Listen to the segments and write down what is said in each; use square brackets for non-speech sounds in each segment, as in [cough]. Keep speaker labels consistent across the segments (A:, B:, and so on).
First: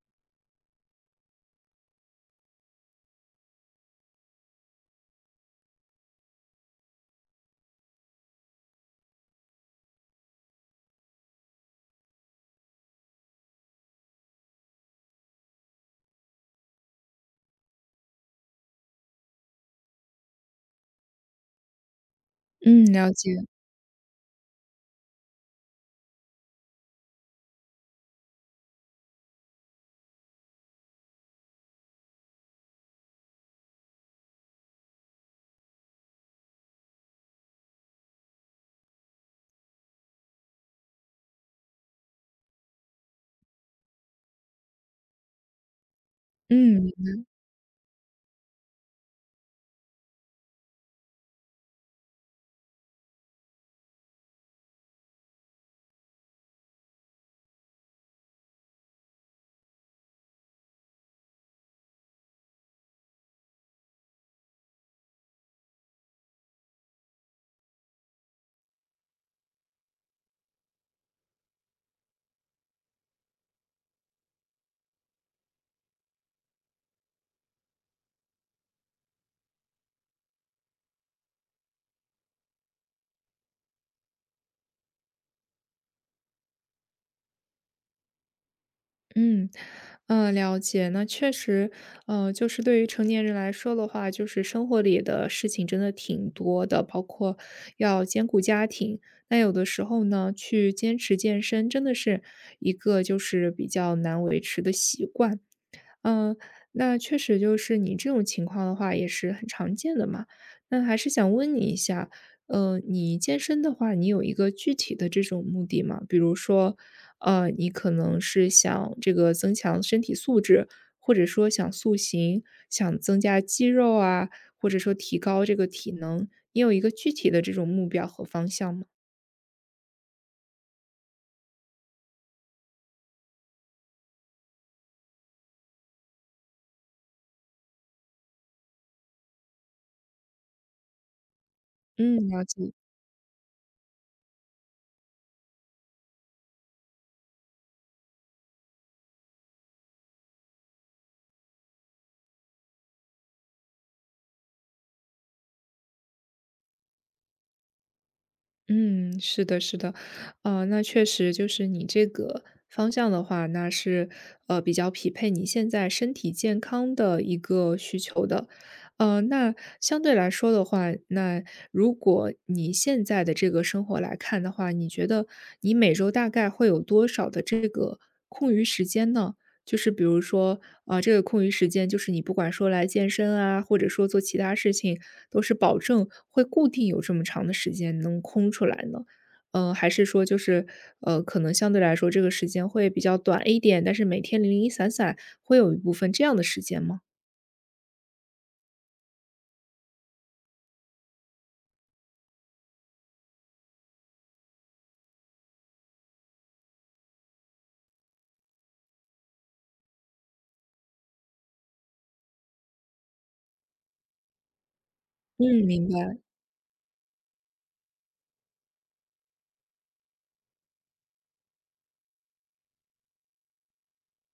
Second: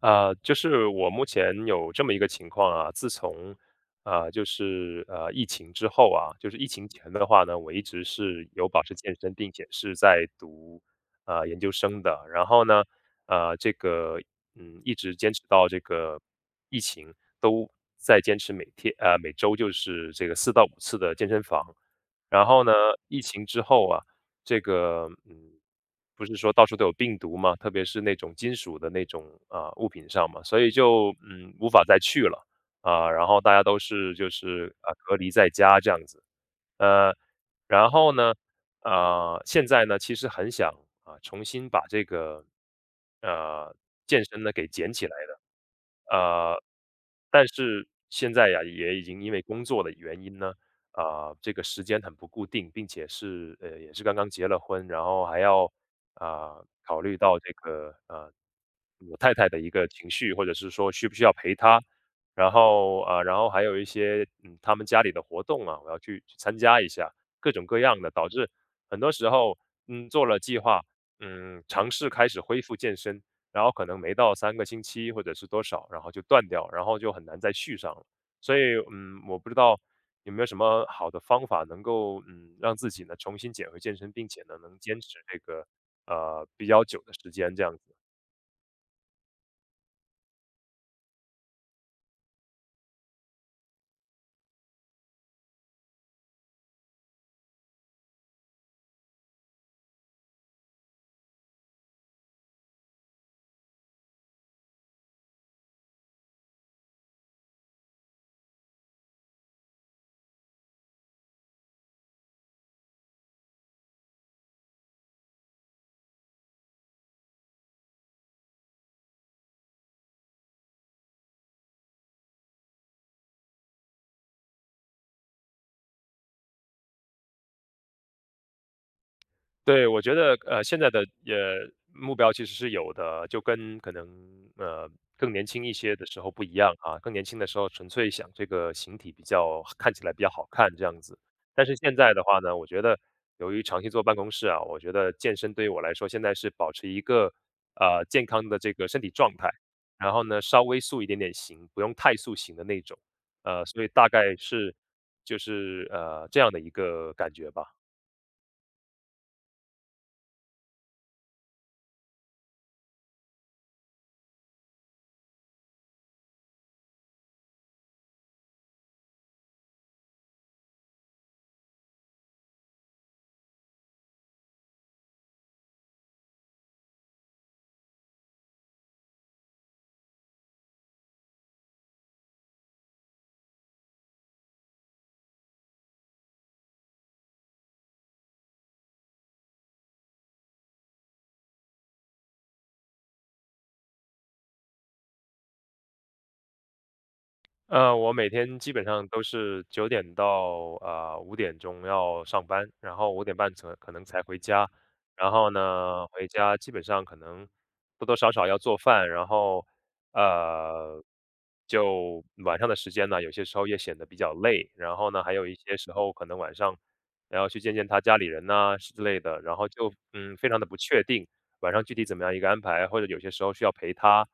A: 就是我目前有这么一个情况啊，自从疫情之后啊，就是疫情前的话呢，我一直是有保持健身，并且是在读研究生的。然后呢，呃，这个一直坚持到这个疫情都在坚持每天每周就是这个4到5次的健身房。然后呢，
B: 嗯，了
A: 疫
B: 解。
A: 情之后啊，这个嗯。不是说到处都有病毒嘛，特别是那种金属的那种啊、物品上嘛，所以就无法再去了啊、然后大家都是就是啊、隔离在家这样子。呃，然后呢，啊、现在呢其实很想啊、重新把这个呃健身呢给捡起来的。
B: 嗯。嗯。
A: 但是现在呀，也已经因为工作的原因呢，啊、这个时间很不固定，并且是也是刚刚结了婚，然后还要啊，考虑到这个，我太太的一个情绪，或者是说需不需要陪她。然后，啊，然后还有一些，他们家里的活动啊，我要去参加一下，各种各样的，导致很多时候，做了计划，尝试开始恢复健身，然后可能没到3个星期或者是多少，然后就断掉，然后就很难再续上了。所以，我不知道有没有什么好的方法能够，让自己呢重新捡回健身，并且呢能坚持这个比较久的时间这样子。
B: 嗯。了解。那确实，就是对于成年人来说的话，就是生活里的事情真的挺多的，包括要兼顾家庭。那有的时候呢，去坚持健身真的是一个就是比较难维持的习惯。嗯。那确实就是你这种情况的话也是很常见的嘛。那还是想问你一下，你健身的话，你有一个具体的这种目的吗？比如说，你可能是想这个增强身体素质，或者说想塑形，想增加肌肉啊，或者说提高这个体能，你有一个具体的这种目标和方向吗？
A: 对，我觉得现在的目标其实是有的，就跟可能呃更年轻一些的时候不一样啊。更年轻的时候纯粹想这个形体比较看起来比较好看这样子，但是现在的
B: 嗯，
A: 话
B: 了
A: 呢，我
B: 解。
A: 觉得由于长期坐办公室啊，我觉得健身对于我来说现在是保持一个健康的这个身体状态，然后呢稍微塑一点点形，不用太塑形的那种。所以大概是就是这样的一个感觉吧。
B: 嗯，是的，是的，那确实就是你这个方向的话，那是比较匹配你现在身体健康的一个需求的。那相对来说的话，那如果你现在的这个生活来看的话，你觉得你每周大概会有多少的这个空余时间呢？就是比如说，啊，这个空余时间，就是你不管说来健身啊，或者说做其他事情，都是保证会固定有这么长的时间能空出来呢？嗯，还是说就是，可能相对来说这个时间会比较短一点，但是每天零零散散会有一部分这样的时间吗？
A: 我每天基本上都是9点到啊5点钟要上班，然后5点半才可能才回家，然后呢回家基本上可能多多少少要做饭，然后呃就晚上的时间呢，有些时候也显得比较累，然后呢还有一
B: 嗯，
A: 些
B: 明
A: 时候
B: 白。
A: 可能晚上还要去见见他家里人呐、之类的，然后就非常的不确定晚上具体怎么样一个安排，或者有些时候需要陪他。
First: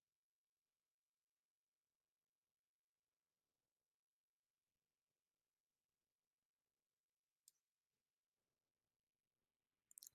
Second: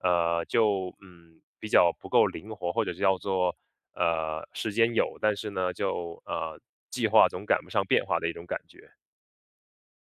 A: 就比较不够灵活，或者是叫做时间有，但是呢就计划总赶不上变化的一种感觉。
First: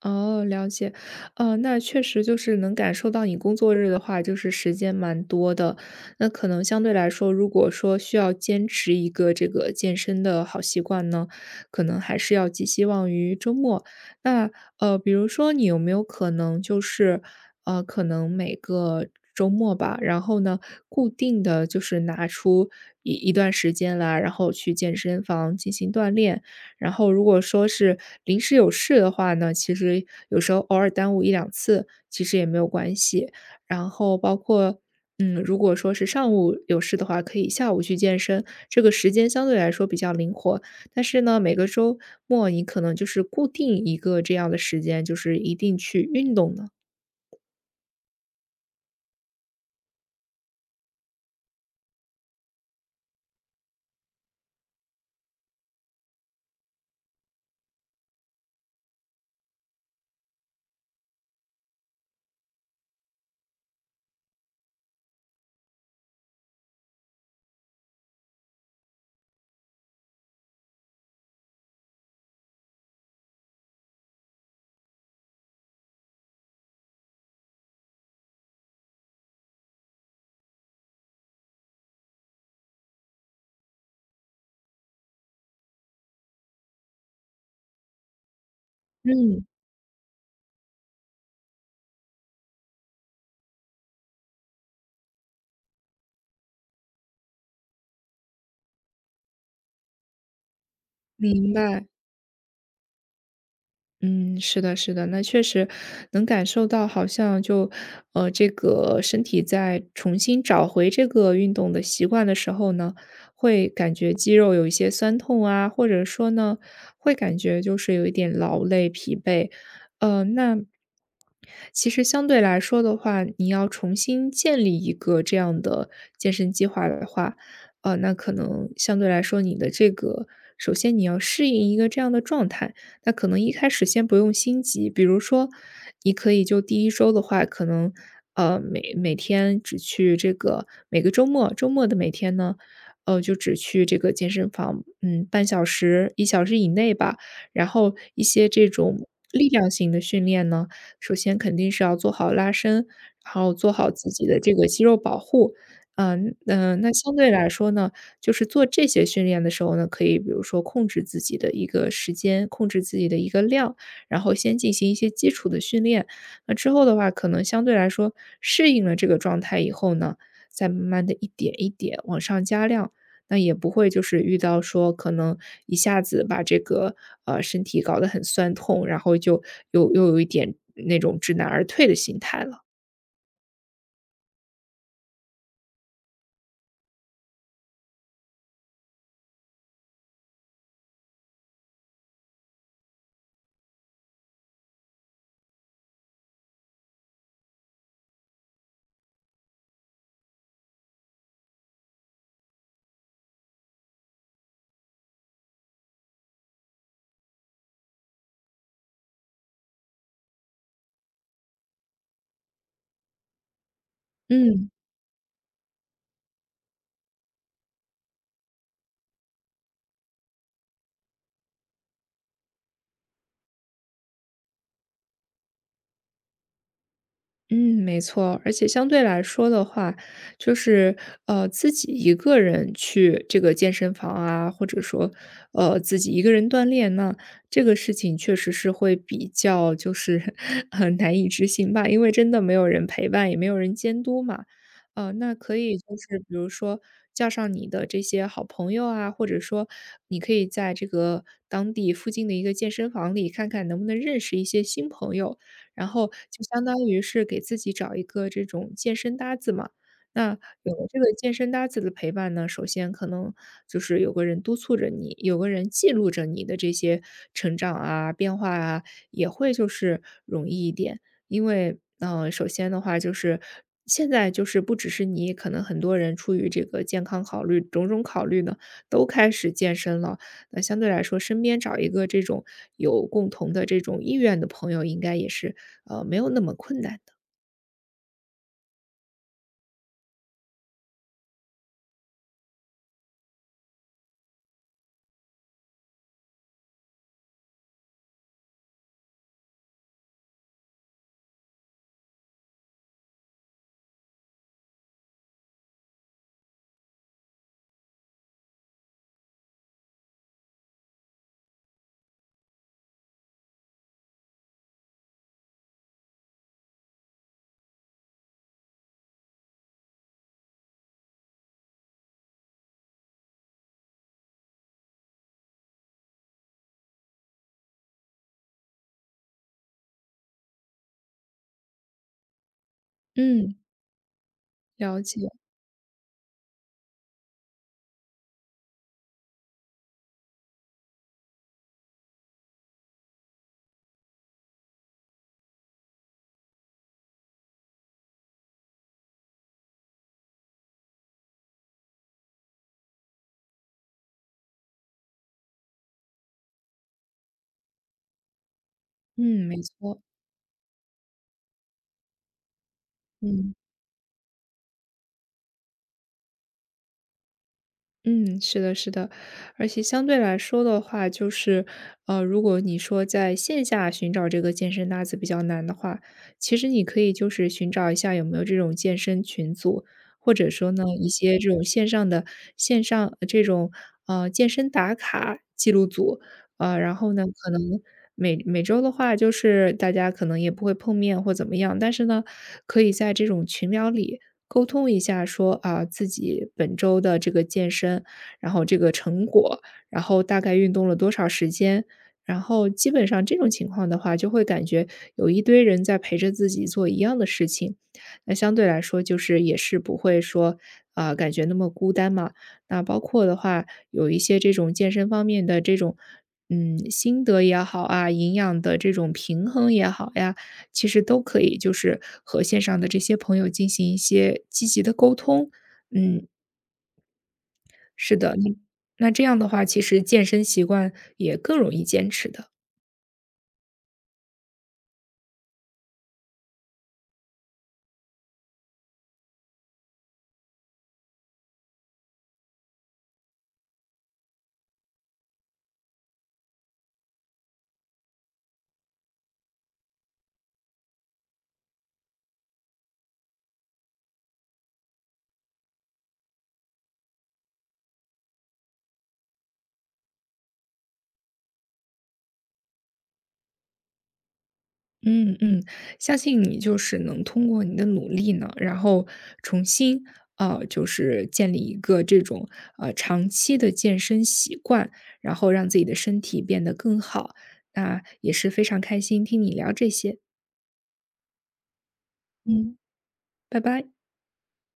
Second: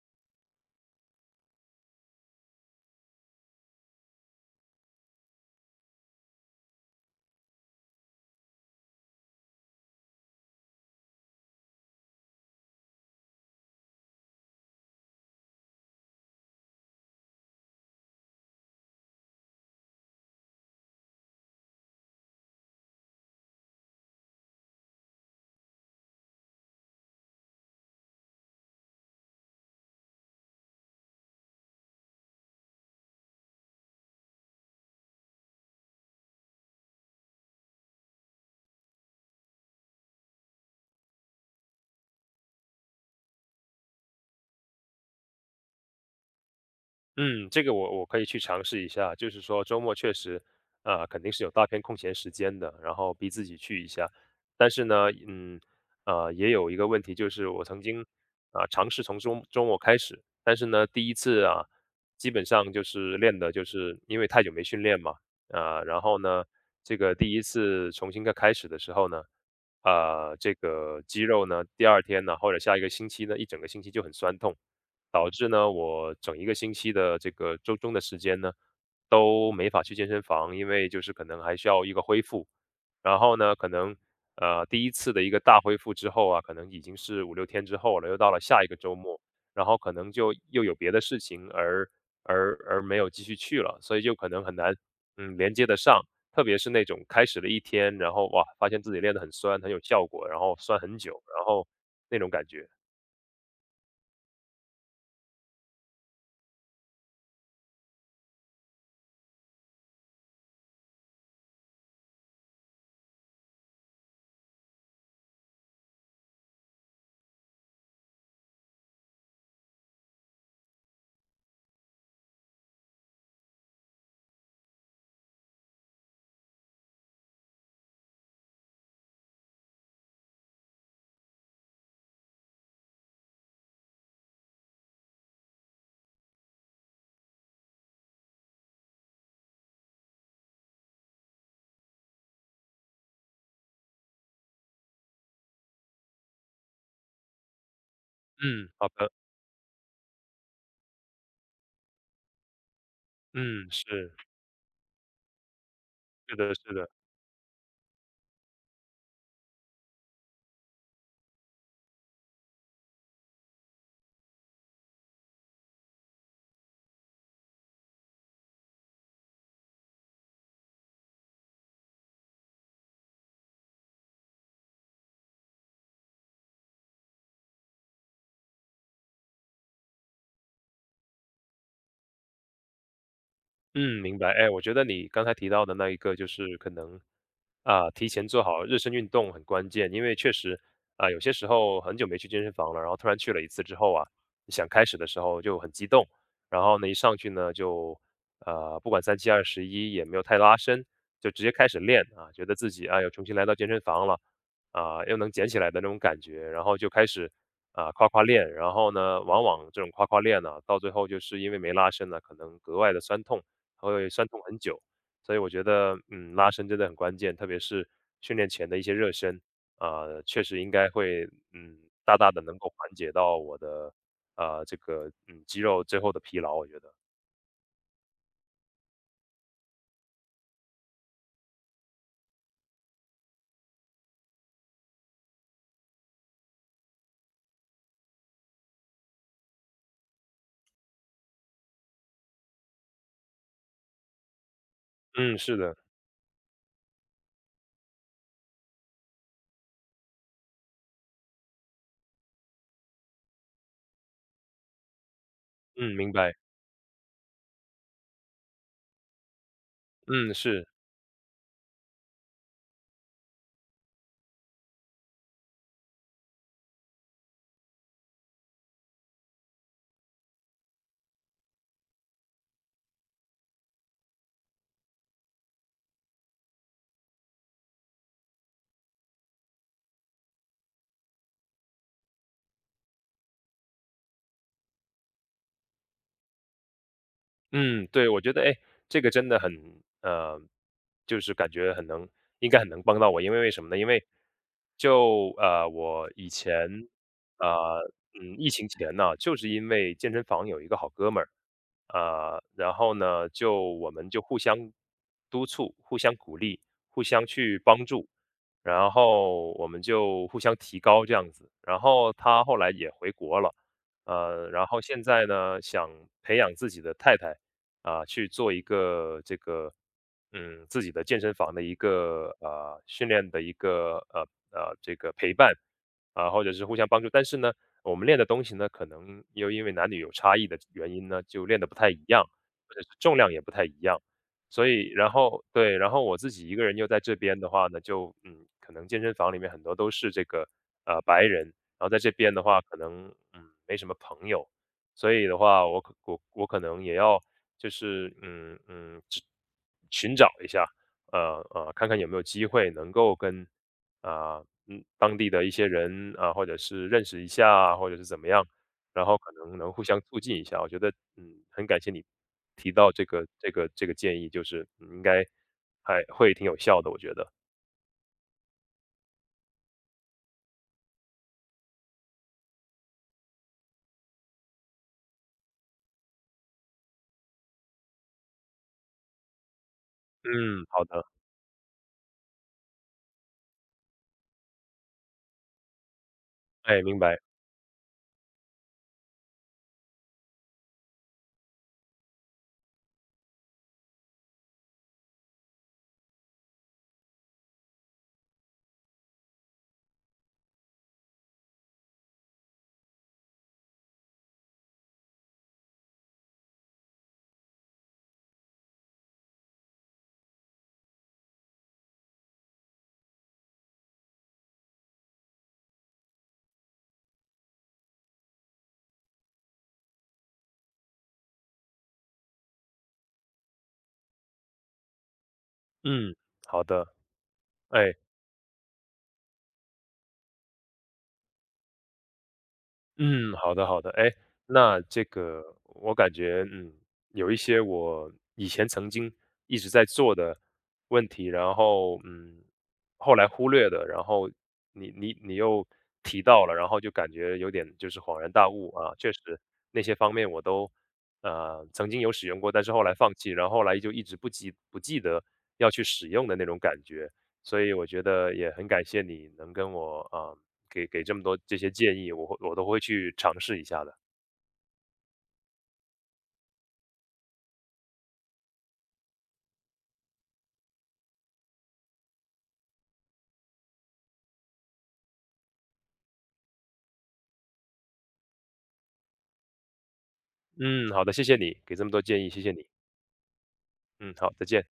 B: 哦，了解。那确实就是能感受到你工作日的话，就是时间蛮多的。那可能相对来说，如果说需要坚持一个这个健身的好习惯呢，可能还是要寄希望于周末。那比如说你有没有可能就是可能每个周末吧，然后呢，固定的就是拿出一段时间来，然后去健身房进行锻炼。然后如果说是临时有事的话呢，其实有时候偶尔耽误一两次，其实也没有关系。然后包括，嗯，如果说是上午有事的话，可以下午去健身，这个时间相对来说比较灵活。但是呢，每个周末你可能就是固定一个这样的时间，就是一定去运动的。
A: 嗯，这个我可以去尝试一下，就是说周末确实，啊、肯定是有大片空闲时间的，然后逼自己去一下。但是呢，啊、也有一个问题，就是我曾经啊、尝试从周末开始，但是呢，第一次啊，基本上就是练的，就是因为太久没训练嘛。啊、然后呢，这个第一次重新再开始的时候呢，啊、这个肌肉呢，第二天呢，或者下一个星期呢，一整个星期就很酸痛。导致呢，我整一个星期的这个周中的时间呢，都没法去健身房，因为就是可能还需要一个恢复。然后呢，可能第一次的一个大恢复之后啊，可能已经是5、6天之后了，又到了下一个周末，
B: 嗯，
A: 然后可能就又有别的事情而没有继续去了，所以就可能很难连接得上。特别是那种开始了一天，然后哇，发现自己练得很酸，很有效果，然后酸很久，然
B: 明
A: 后
B: 白。
A: 那种感觉。
B: 嗯，是的，是的，那确实能感受到，好像就，这个身体在重新找回这个运动的习惯的时候呢，会感觉肌肉有一些酸痛啊，或者说呢，会感觉就是有一点劳累、疲惫。那其实相对来说的话，你要重新建立一个这样的健身计划的话，那可能相对来说，你的这个首先你要适应一个这样的状态。那可能一开始先不用心急，比如说，你可以就第一周的话，可能，每天只去这个每个周末的每天呢，就只去这个健身房，嗯，半小时、一小时以内吧。然后一些这
A: 嗯，好
B: 种
A: 的。
B: 力量型的训练呢，首先肯定是要做好拉伸，然后
A: 嗯，
B: 做好自
A: 是。
B: 己的这个肌肉保护。嗯
A: 是的，
B: 嗯，
A: 是的。
B: 那相对来说呢，就是做这些训练的时候呢，可以比如说控制自己的一个时间，控制自己的一个量，然后先进行一些基础的训练。那之后的话，可能相对来说适应了这个状态以后呢，再慢慢的一点一点往上加量。那也不会就是遇到说可能一下子把这个身体搞得很酸痛，然后就又有一点那种知难而退的心态了。
A: 嗯，明白。哎，我觉得你刚才提到的那一个就是可能啊，提前做好热身运动很关键，因为确实啊，有些时候很久没去健身房了，然后突然去了一次之后啊，你想开始的时候就很激动，然后呢一上去呢就不管三七二十一也没有太拉伸，就直接开始练啊，觉得自己啊又重新来到健身房了啊，又能捡起来的那种感觉，然后就开始啊夸夸练，然后呢往往这种夸夸练呢、到最后就是因为没拉伸呢，可能格外的酸痛。还会酸痛很
B: 嗯。
A: 久。所以我觉得，拉伸真的很关键，特别是训练前的一些热身，啊、确实应该会，嗯，大大的能够缓解到我的，肌肉最后的疲劳。我觉得，
B: 嗯，没错，而且相对来说的话，就是自己一个人去这个健身房啊，或者说自己一个人锻炼那这个事情确实是会比较就是 [laughs] 很难以执行吧，因为真的没有人陪伴，也没有人监督嘛。那
A: 嗯，
B: 可
A: 是
B: 以
A: 的。
B: 就是比如说叫上你的这些好朋友啊，或者说你可以在这个当地附近的一个健身房里看看能不能认识一些新朋友。然
A: 嗯，
B: 后
A: 明白。
B: 就相当于是给自己找一个这种健身搭子嘛。
A: 嗯，
B: 那
A: 是。
B: 有了这个健身搭子的陪伴呢，首先可能就是有个人督促着你，有个人记录着你的这些成长啊、变化啊，也会就是容易一点。因为，嗯、首先的话就是现在就是不只是你，可能很多人出于这个健康考虑、种种考虑呢，都开始健身了。那相对来说，身边找一个这种有共同的这种意愿的朋友，应该也是没有那么困难的。
A: 嗯，对，我觉得，哎，这个真的很，呃，就是感觉很能，应该很能帮到我，因为为什么呢？因为就我以前，呃，疫情前呢，就是因为健身房有一个好哥们儿。然后呢，就我们互相督促、互相鼓励、互相去帮助，然后我们就互相提高这样子。然后他后来也回国了，然后现在呢，想培养自己的太太。啊、去做一个这个自己的健身房的一个训练的一个这个陪伴啊、或者是互相帮助。但是呢，我们练的东西呢，可能又因为男女有差异的原因呢，就练的不太一样，或者是重量也不
B: 嗯，
A: 太一样。所以，
B: 了
A: 然
B: 解。
A: 后对，然后我自己一个人又在这边的话呢，就可能健身房里面很多都是这个白人，然后在这边的话，可能没什么朋友，所以的话，我可能也要就是只寻找一下，看看有没有机会能够跟啊、当地的一些人啊、或者是认识一下啊，或者是怎么样，然后可
B: 嗯，
A: 能
B: 没
A: 能互
B: 错。
A: 相促进一下。我觉得嗯，很感谢你提到这个这
B: 嗯
A: 个这个建议，就是应该还会挺有效的，我觉得。
B: 嗯，是的，是的，而且相对来说的话，就是如果你说在线下寻找这个健身搭子比较难的话，其实你可以就是寻找一下有没有这种健身群组，或者
A: 嗯，
B: 说呢
A: 好的。
B: 一些这种线上的线上这种健身打卡记录组，啊，
A: 哎，
B: 然
A: 明
B: 后
A: 白。
B: 呢，可能每周的话，就是大家可能也不会碰面或怎么样，但是呢，可以在这种群聊里沟通一下说，啊自己本周的这个健身，然后这个成果，然后大概运动了多少时间。然后基本上这种情况的话，就会感觉有一堆人在陪着自己做一样的事情，那相对来说就是也是不会说啊、感觉那么孤单嘛。那包括的话，有一些这种健身方面的这种嗯，心得也好啊，营养的这种平衡也好呀，其实都可以，就是和线上的这些朋友进行一些积极的沟通。
A: 嗯，
B: 嗯，
A: 好的。哎。
B: 是的，那这样的话，其实健身习惯也更容易坚持的。
A: 嗯，好的好的。哎，那这个我感觉，有一些我以前曾经一直在做的问题，然后后来忽略的，然后你又提到了，然后就感觉有点就是恍然大悟啊，确实那些方面我都曾经有使用过，但是后来放弃，然后后来就一直不记得要去使用的那种感觉，所以我觉得也很感谢你能跟我啊、给这么多这些建议，我都会去尝试一下的。
B: 嗯嗯，相信你就是能通过你的努力呢，然后重新就是建立一个这种长期的健身习惯，然后让自己的身体变得更好。那也是非常开心听你聊这些。
A: 嗯，好的，谢谢你，给这么多建议，谢谢你。
B: 嗯，拜拜。
A: 嗯，好，再见。